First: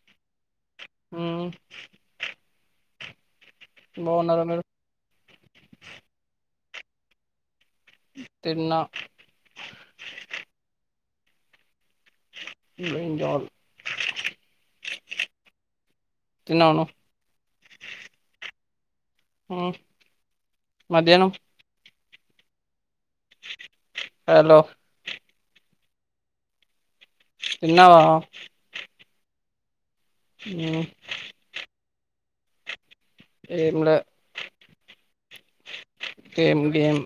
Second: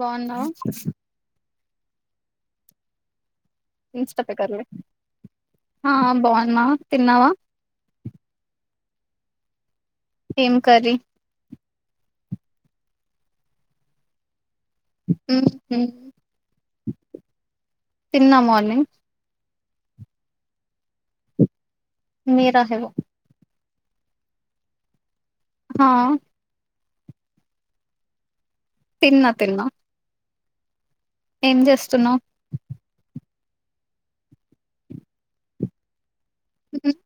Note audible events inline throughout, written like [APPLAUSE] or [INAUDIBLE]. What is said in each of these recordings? బాగున్నావా? మ్ బాగున్నారా మీరు ఆ బాగున్నా. తిన్నావా? తిన్నా ఏం కర్రీ? బ్రింజాల్ మ్ హూ తిన్నావా నువ్వు? తిన్నా మార్నింగ్. మ్ మధ్యాహ్నం. మీరాస్ యగో హలో మ్ తిన్నావా? తిన్నా తిన్నా హ్మ్ ఏం చేస్తున్నావు? ఏం లా గేమ్ గేమ్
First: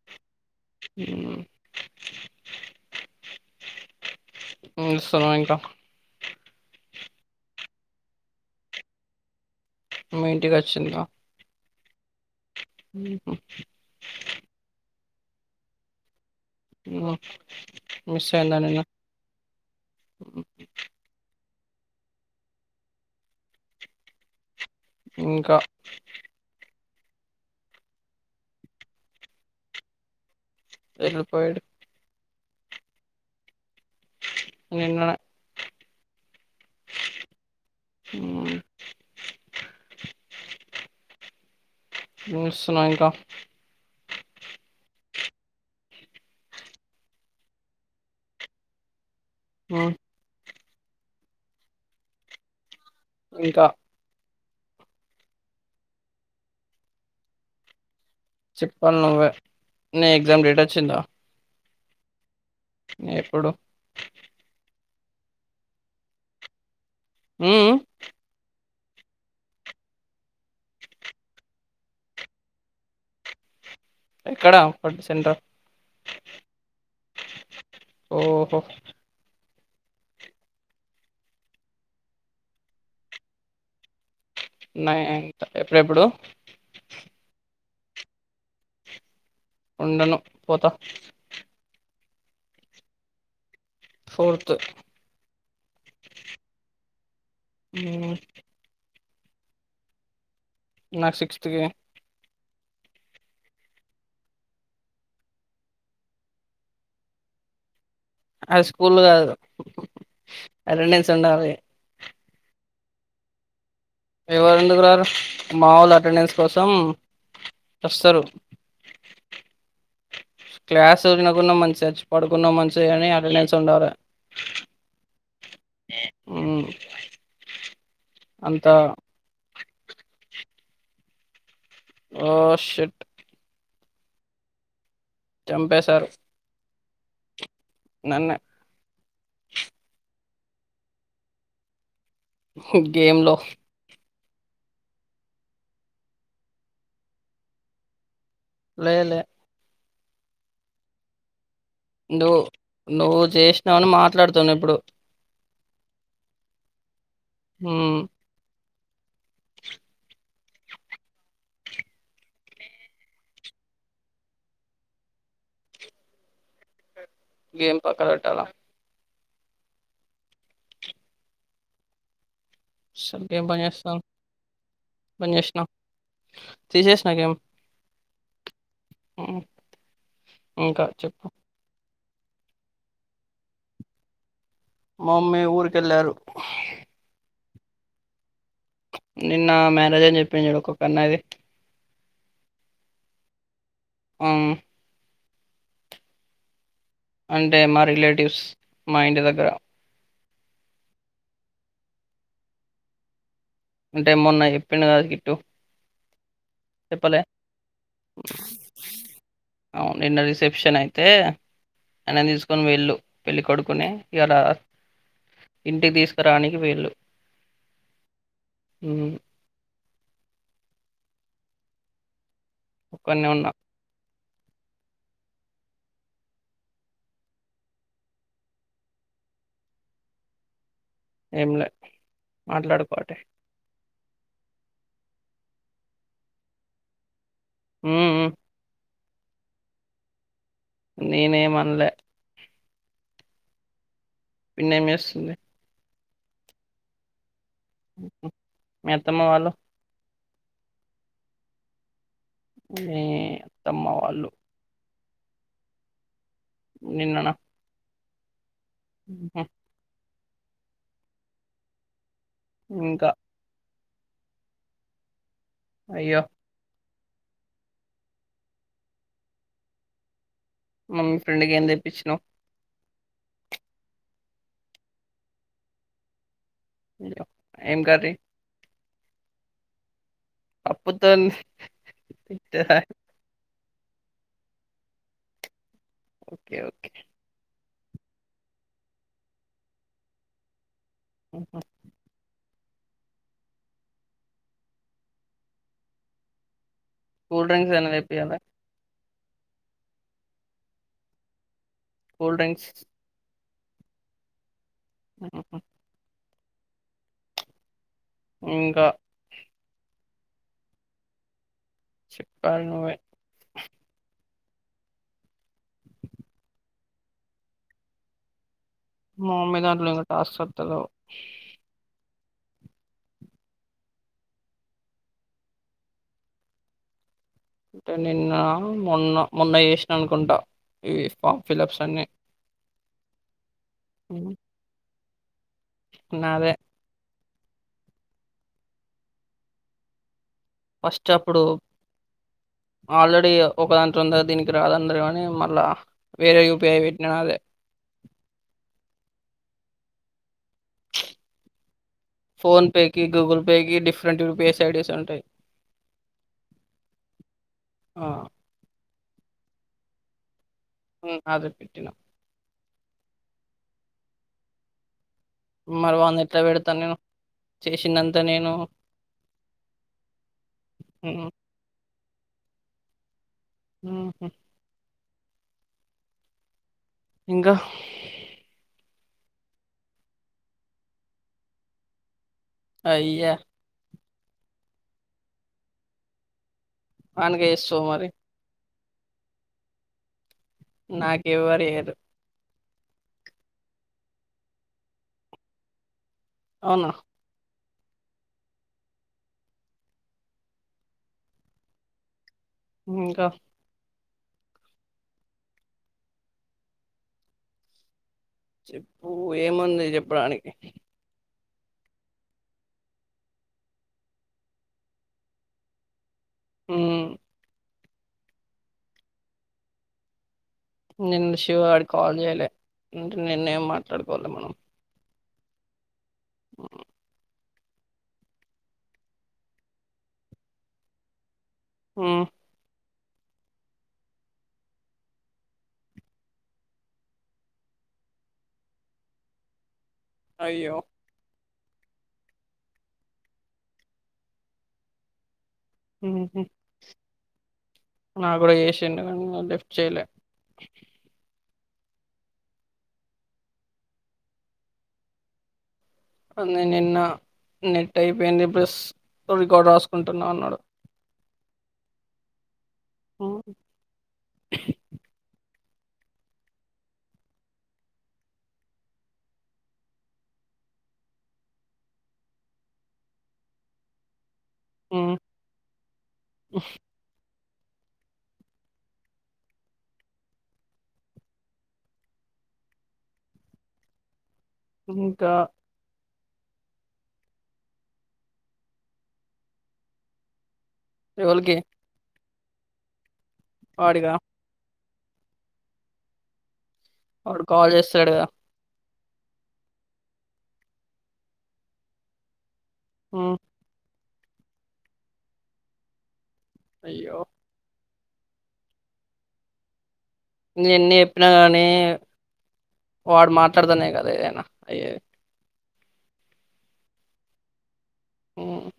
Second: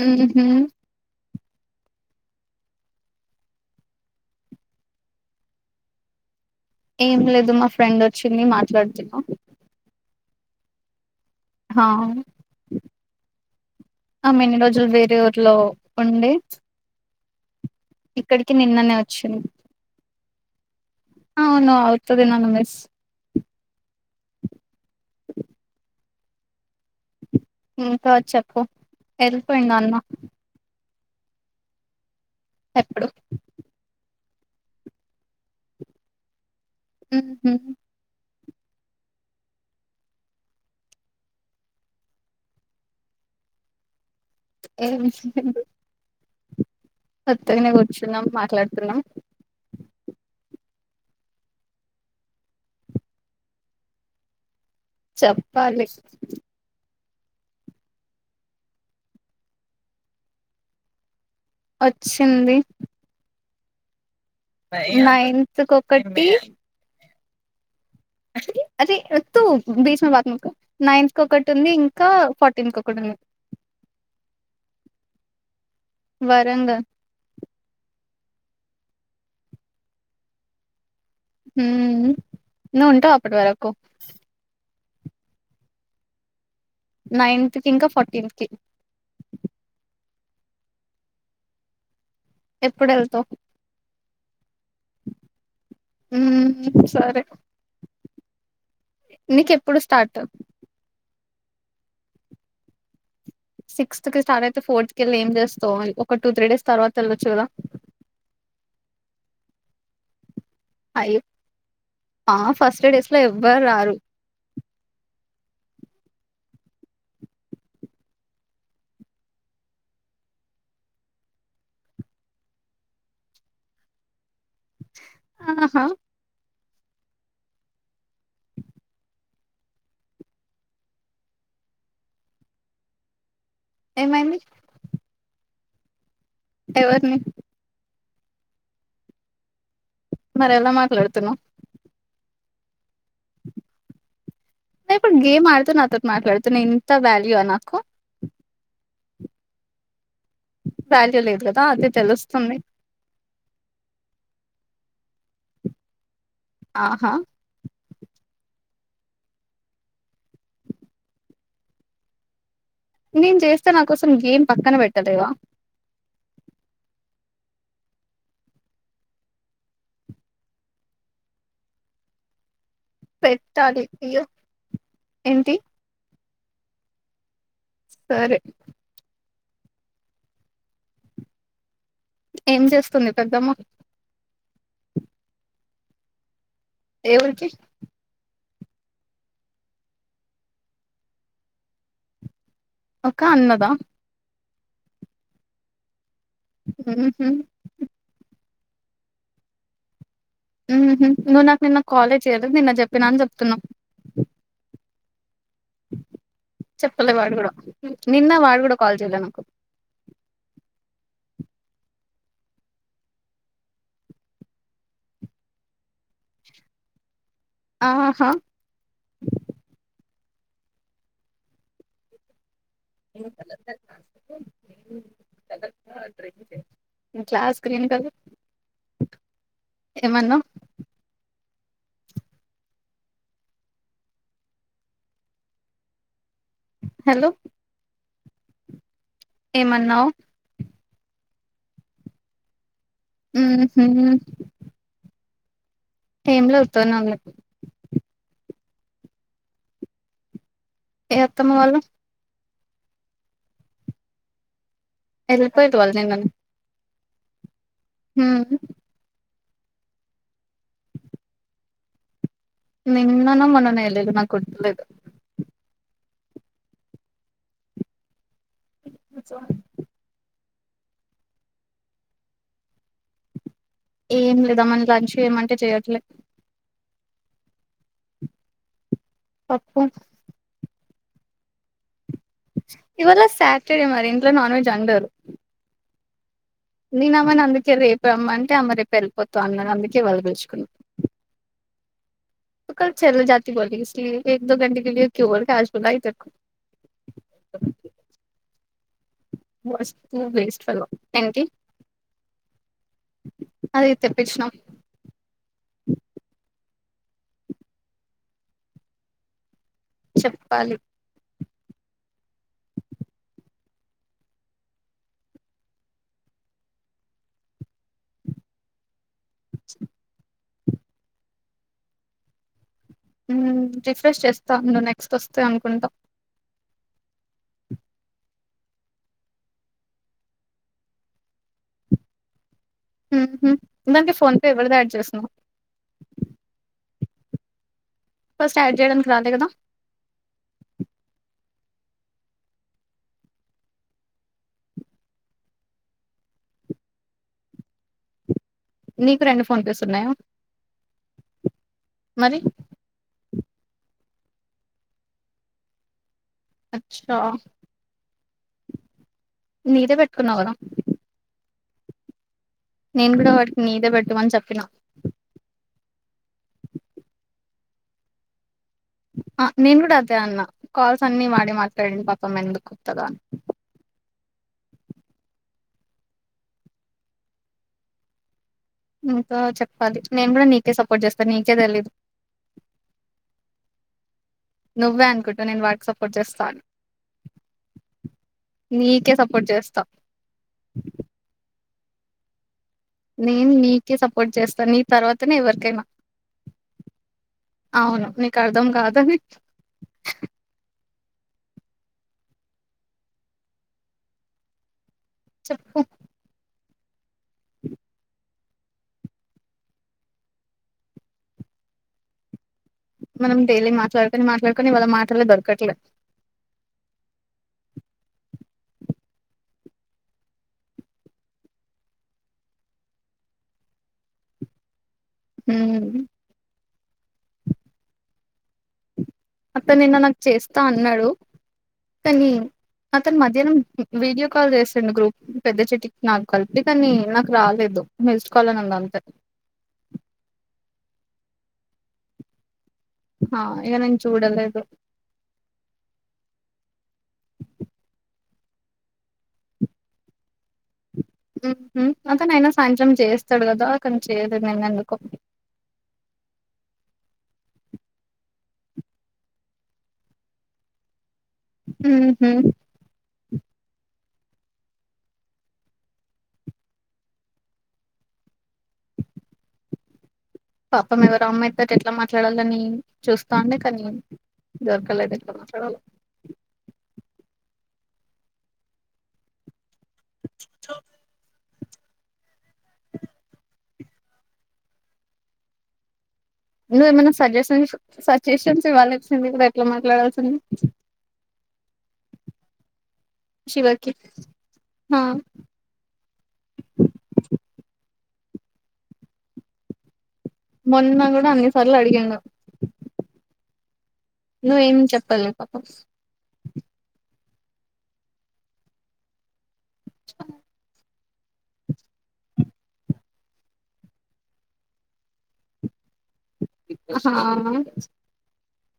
హ్మ్ మ్ ఏం చేస్తున్నారు. ఏం లేదు మా ఫ్రెండ్ వచ్చింది మాట్లాడుతున్నా. మీ ఇంటికి వచ్చిందగా హ మ్ హూ ఆమె ఇన్ని రోజులు వేరే ఊర్లో ఉండె. మిస్ అయ్యిందనేగా నిన్ననే వచ్చింది ఆవును అవుతాది నన్ను మిస్ ఇంకా ఇంకా చెప్పు వెళ్ళిపోయిండు అన్న. వెళ్ళిపోయాడు. ఎప్పుడు నిన్ననే ఉ ఉ ఊ మీసునా ఇంకా ఏం లేదు కొత్తగానే కూర్చున్నాం మాట్లాడుతున్నాం ఆ ఇంకా చెప్పాలి చెప్పాలి నువ్వ నీ ఎగ్జామ్ డేట్ వచ్చిందా వచ్చింది ఎప్పుడు నైన్త్ కొకటి ఊ ఊ అరే తూ బెచ్ మ బ మక నైన్త్ క ఒకటి ఉంది ఇంకా ఫోర్టీన్త్ కొకటి ఉంది అక్కడ ఫ సెంటర్ అఫ్ వరంగల్ ఓహో ఊ నువ్వు ఉంటావు అప్పటి వరకు నైన్త్ ఎప్పుడెప్పుడు నైన్త్ కి ఇంకా ఫోర్టీన్త్ కి ఉండను పోత ఎప్పుడు వెళ్తవ్ ఫోర్త్ ఊ సరే ఉమ్, నీకెప్పుడు స్టార్ట్ నాకు సిక్స్త్కి కి సిక్స్ కి స్టార్ట్ అయితే ఫోర్త్ కి వెళి ఏం చేస్తావు ఒక టూ త్రీ డేస్ తర్త వెళ్వచ్చు కదా అది స్కూల్ కాదు అటెండెన్స్ అయ్యో ఉండాలి ఆ ఫస్ట్ డేస్ ల ఎవ్వరు రారు ఎవరు ఎందుకు రారు మా ఒల్ అటెండెన్స్ కోసం అస్తరు క్లాస్ వినకున్న మంచిదే చచ్చి పడుకున్న మంచిదే గాని అటెండెన్స్ ఉండాలి ఆహా ఉ అంత ఓ షీట్ ఏమైంది చంపేశారు ఎవర్ నీ నన్నే మరి ఎలా మాట్లడుతున్నావ్ హి గేమ్ లో నయిప్పుడు గేమ్ ఆడుతు నాతో మాట్లాడత ఇంత వ్యాల్యూ ఆ నాకు లేలే ప్యాంటు లో లేదు కదా అదే నువ్వు నువ్వు చేసినావుని మాట్లాడుతున్న ఇప్పుడు ఆహా ఉ నేను చేస్తే నా కోసం గేమ్ పక్కన పెట్టలేవా గేమ్ పక్కన పెట్టాలా సరే గేమ్ పెట్టాలి పద్చేస్తా అయ్యో ఏంటి పద్చేసినా తీసేసిన గేమ్ సరే ఇంకా చెప్పు ఏం చేస్తుంది పెద్దమ్మ మమ్మీ ఊరికెళ్ళారు ఏ ఊరికి నిన్న మ్యారేజన్ని చెప్పించూడు ఒకన్నాది ఒక అన్నదా ఉ ఉహు అంటే మా రిలేటివ్స్ మా ఇంటి దగ్గర నువ్వు నాకు నిన్న కాలే చేయలేదు నిన్న చెప్పినా అని చెప్తున్నావు అంటే మొన్నా చెప్పిండు కదా గిట్టు చెప్పలే వాడు కూడా నిన్న వాడు కూడా కాల్ చేయలే అవును నిన్న రిసెప్షన్ అయితే ఆయనను తీసుకొని పోయిళ్ళు పెళ్ళి కొడుకుని ఇలా ఇంటి తీసుకురానికి పోయిళ్ళు ఆహా ఉ ఒక్కన్నే ఉన్నా దగ్గర కూడా రాలే గ్లాస్ గ్రీన్ కలర్ ఏమన్నవ్ ఏంలే మాట్లాడుకోటి హలో మ్మ్ ఉ ఏమన్నావు నేనేమనలే ఉ మ్మ్ పిన్న ఏం చేస్తుంది ఏమ్లే ఉత్తగనే ఉన్నది మీ అత్తమ్మ వాళ్ళు ఏ అత్తమ్మ వాళ్ళు మీ అత్తమ్మ వాళ్ళు వెళ్ళిపోయిన వాళ్ళు నిన్ననే నిన్ననా ఉ ఉ ఇంకా నిన్ననో మొన్ననే వెళ్లిల్లు నాకు గుర్తుకులేదు అయ్యో మమ్మీ ఫ్రెండ్కి ఏం తెప్పించినావు ఏం లేదామ్మన లంచ్ ఏమంటే చేయట్లేదు ఏం కర్రీ పప్పు పప్పు తోని ఇవాళ సాటర్డే మరి ఇంట్లో నాన్ వెజ్ అండరు [UNINTELLIGIBLE] నేన అమ్మని అందుకే రేపు అమ్మ అంటే అమ్మ రేపు వెళ్ళిపోతా అన్నారు అందుకే వాళ్ళ [UNINTELLIGIBLE] ఆహ కల్ చల్ జాతి బోలీ ఇస్కి లీ ఏక్ దో ఘంటే కేలియే క్యూ క్యాష్ బులాయి తేరకు కూల్ డ్రింక్స్ ఏనేది చెప్పియల [UNINTELLIGIBLE] వేస్ట్ఫెలో కూల్ డ్రింక్స్ అది తెప్పించిన మ్మ్ ఇంకా చెప్పాలి చెప్పాలీ నువ్వే మా మామ్మీ దాంట్లో ఇంకా టాస్క్ వతలేవు రిఫ్రెష్ చేస్తా ను నెక్స్ట్ వస్తే అనుకుంటా అంటే నిన్న మొన్న మొన్న చేసిన అనుకుంటా ఈ ఫామ్ ఫిలప్స్ అన్ని దానికి ఉమ్, ఫోన్ పే ఎవరిది యాడ్ చేస్తున్నావు నాదే ఫస్ట్ యాడ్ చేయడానికి రాలే కదా ఫస్ట్ అప్పుడు ఆల్రెడీ ఒకదాంటు ఉంద దీనికి రాదందర కాని మళ్ళా వేరే యూపీపిఐ పెట్న అదే నీకు రెండు ఫోన్ పేస్ ఉన్నాయా మరీ ఫోన్పేకి గూగుల్ పేకి డిఫరెంట్ యూపీఐస్ ఐడీస్ ఉంటాయి అచ్చా ఆ నీదే పెట్టుకున్నావు కదా మ్మ్ నాదే పెట్టినా నేను కూడా వాటికి నీదే పెటుమని చెప్పినా మరి వానది ఎట్లా పెడతాను నేను చేసిదంత నేను ఆ నేను కూడా అదే అన్న కాల్స్ అన్ని ఉమ్, వాడి మాట్లాడండి పాపమ్ ఎందుకు కుత్తదా ఊహుమ్మ్ ఇంకా ఇంకా చెప్పాలి నేను కూడా నీకే సపోర్ట్ చేస్తాను నీకే తెలియదు అయ్యా నువ్వే అనుకుంటూవు నేను వానకి సపోర్ట్ చేస్తా అని వానికే చేస్తావ్ మరి నీకే సపోర్ట్ చేస్తా నాకు ఎవ్వర్ చేయరు నేను నీకే సపోర్ట్ చేస్తాను నీ తర్వాతనే ఎవరికైనా అవునా అవును నీకు అర్ధం కాదని ఇంకా చెప్పు చెప్పు ఏముంది చెప్పడానికి మనం డైలీ మాట్లాడుకొని మాట్లాడుకొని ఇవాళ మాటల దొరకట్లే ఉమ్మ్ నేను శివగాడికి కాల్ చేయలే అంటే నిన్నేం మాట్లాడుకోలే మనం ఉమ్మ్ అతను నిన్న నాకు చేస్తా అన్నాడు ఉమ్ కానీ అతను మధ్యాహ్నం వీడియో కాల్ చేసిండు గ్రూప్ పెద్ద చెట్టికి నాకు కలిపి కానీ నాకు రాలేదు మిస్డ్ కాల్ అనుంది అంతే అయ్యో ఆ ఇగా నేను చూడలేదు మ్మ్ఉహ్మ నాక్కూడా చేసిండు కానీ నేను లీఫ్ట్ మ్మ్ఉహ్మ్ అతనైనా సాయంత్రం చేస్తాడు కదా కాని చేయలేదు నిన్న ఎందుకో అన్ని నిన్న నెట్ అయిపోయింది ప్లస్ రికార్డ్ రాసుకుంటున్నా అన్నాడు మ్మ్ఉహ్మ్ ఉమ్, పాపం ఎవరో అమ్మాయి తోటి ఎట్లా మాట్లాడాలని చూస్తా ఉండే కానీ దొరకలేదు ఎట్ల మాట్లాడాలో హ్ ఇంకా నువ్వేమన్న సజెషన్స్ సజెషన్స్ ఇవ్వాల్సింది కదా ఎట్లా మాట్లాడాల్సింది ఎవళ్ళకి శివకి వాడిగా ఆ అడు కాల్ చేస్తాలేడు కదా మొన్న కూడా అన్ని సార్లు అడిగాను ఉమ్మ్ నువ్వేం చెప్పాలే పాపం అయ్యో అ నిన్నే చెప్పినా కదనే వాడు మాట్లాడతానే కదా ఏదైనా అయేది ఆహా ఉమ్మ్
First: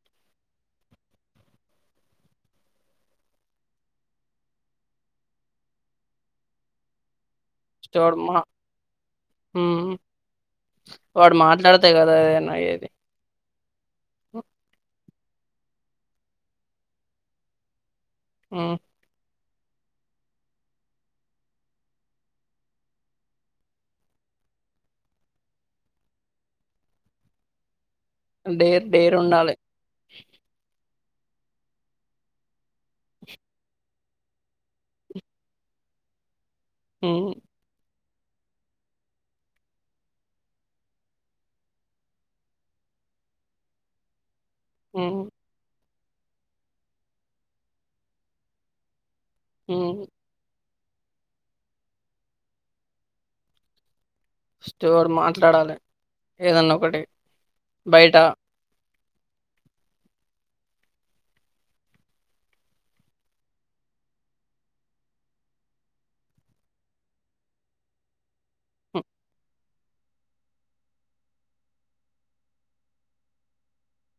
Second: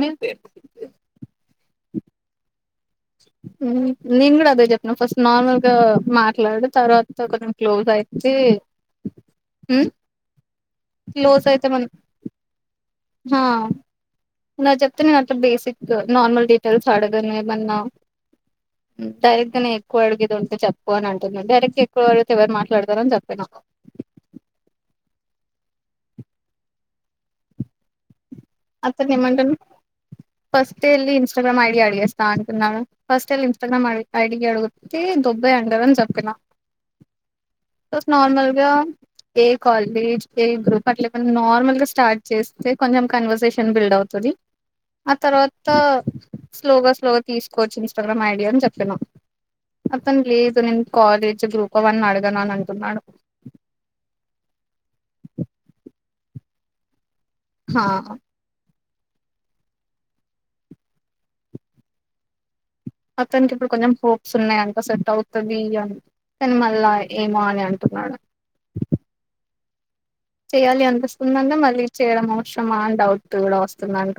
నేన్‌తే ఉమ్మ్ నేను కూడా అదే చెప్పినా ఫస్ట్ నార్మల్‌గా మాట్లాడు తరువాత ఒక క్లోజ్ వాడు అయితే మా ఉమ్మ్ ఉమ్, వాడు క్లోజ్ అయితే మన మాట్లాడితే కదా ఏదైనా అయ్యేది. హా నాది చెప్తే నేను అట్లా బేసిక్ నార్మల్ డీటెయిల్స్ అడగను ఏమన్నా ఉమ్మ్ డైరెక్ట్‌గానే ఎక్కువ అడుగు ఇది ఉంటే చెప్పు అని అంటున్న డైరక్ట్ ఎక్కువగా అడితే ఎవరు మాట్లాడతార అని చెప్తున్నా డేర్ అతని డేర్ ఉండాలి. ఏమంటాను ఫస్ట్ ఎళ్ళి ఇన్స్టాగ్రామ్ ఐడి అడిగేస్తా అంటున్నాడు ఫస్ట్ ఎళ్లి ఇన్స్టగ్ర్రామ్ అడి ఐడికె అడుగుతే దొబ్బెయ్ అంటారని చెప్పిన ఉ తుస్ నార్మల్గా ఏ కాలేజ్ ఏ గ్రూప్ అట్లే ఏమన్నా నార్మల్ గా స్టార్ట్ చేస్తే కొంచెం కన్వర్జేషన్ ఎంబిల్డ్ అవుతది ఆ హ్మ్. తర్వాత తో స్లోగా స్లోగా తీసుకోవచ్చు ఇంస్టాగ్రామ్ ఐడి అని చెప్పిన హ్మ్. అతను లేదు నేను కాలేజ్ గ్రూప్ వన్ అడగనా అంటున్నాడు స్టోర్ మాట్లాడాలి ఏదన్నా ఒకటి హా బయట అతనికి ఇప్పుడు కొంచెం హోప్స్ ఉన్నాయంట సెట్ అవుతది అని కానీ మల్ల ఏమో అని అంటున్నాడు స చెయ్యాలి అనిపిస్తుందంట మళ్లీ చేయడం అవసరమా డౌట్ కూడా వస్తుందంట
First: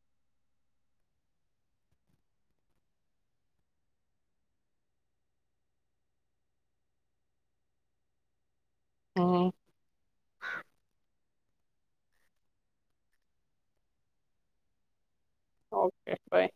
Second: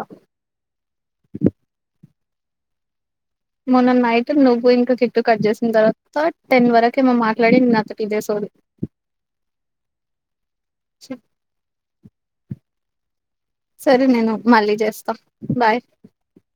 మొన్న నైట్ నువ్వు ఇంకా కిట్టు కట్ చేసిన తర్వాత టెన్ వరకు మేము మాట్లాడింది అంతా ఇదే సోది ఆ సరే నేను మళ్ళీ చేస్తా బాయ్ ఓకే బాయ్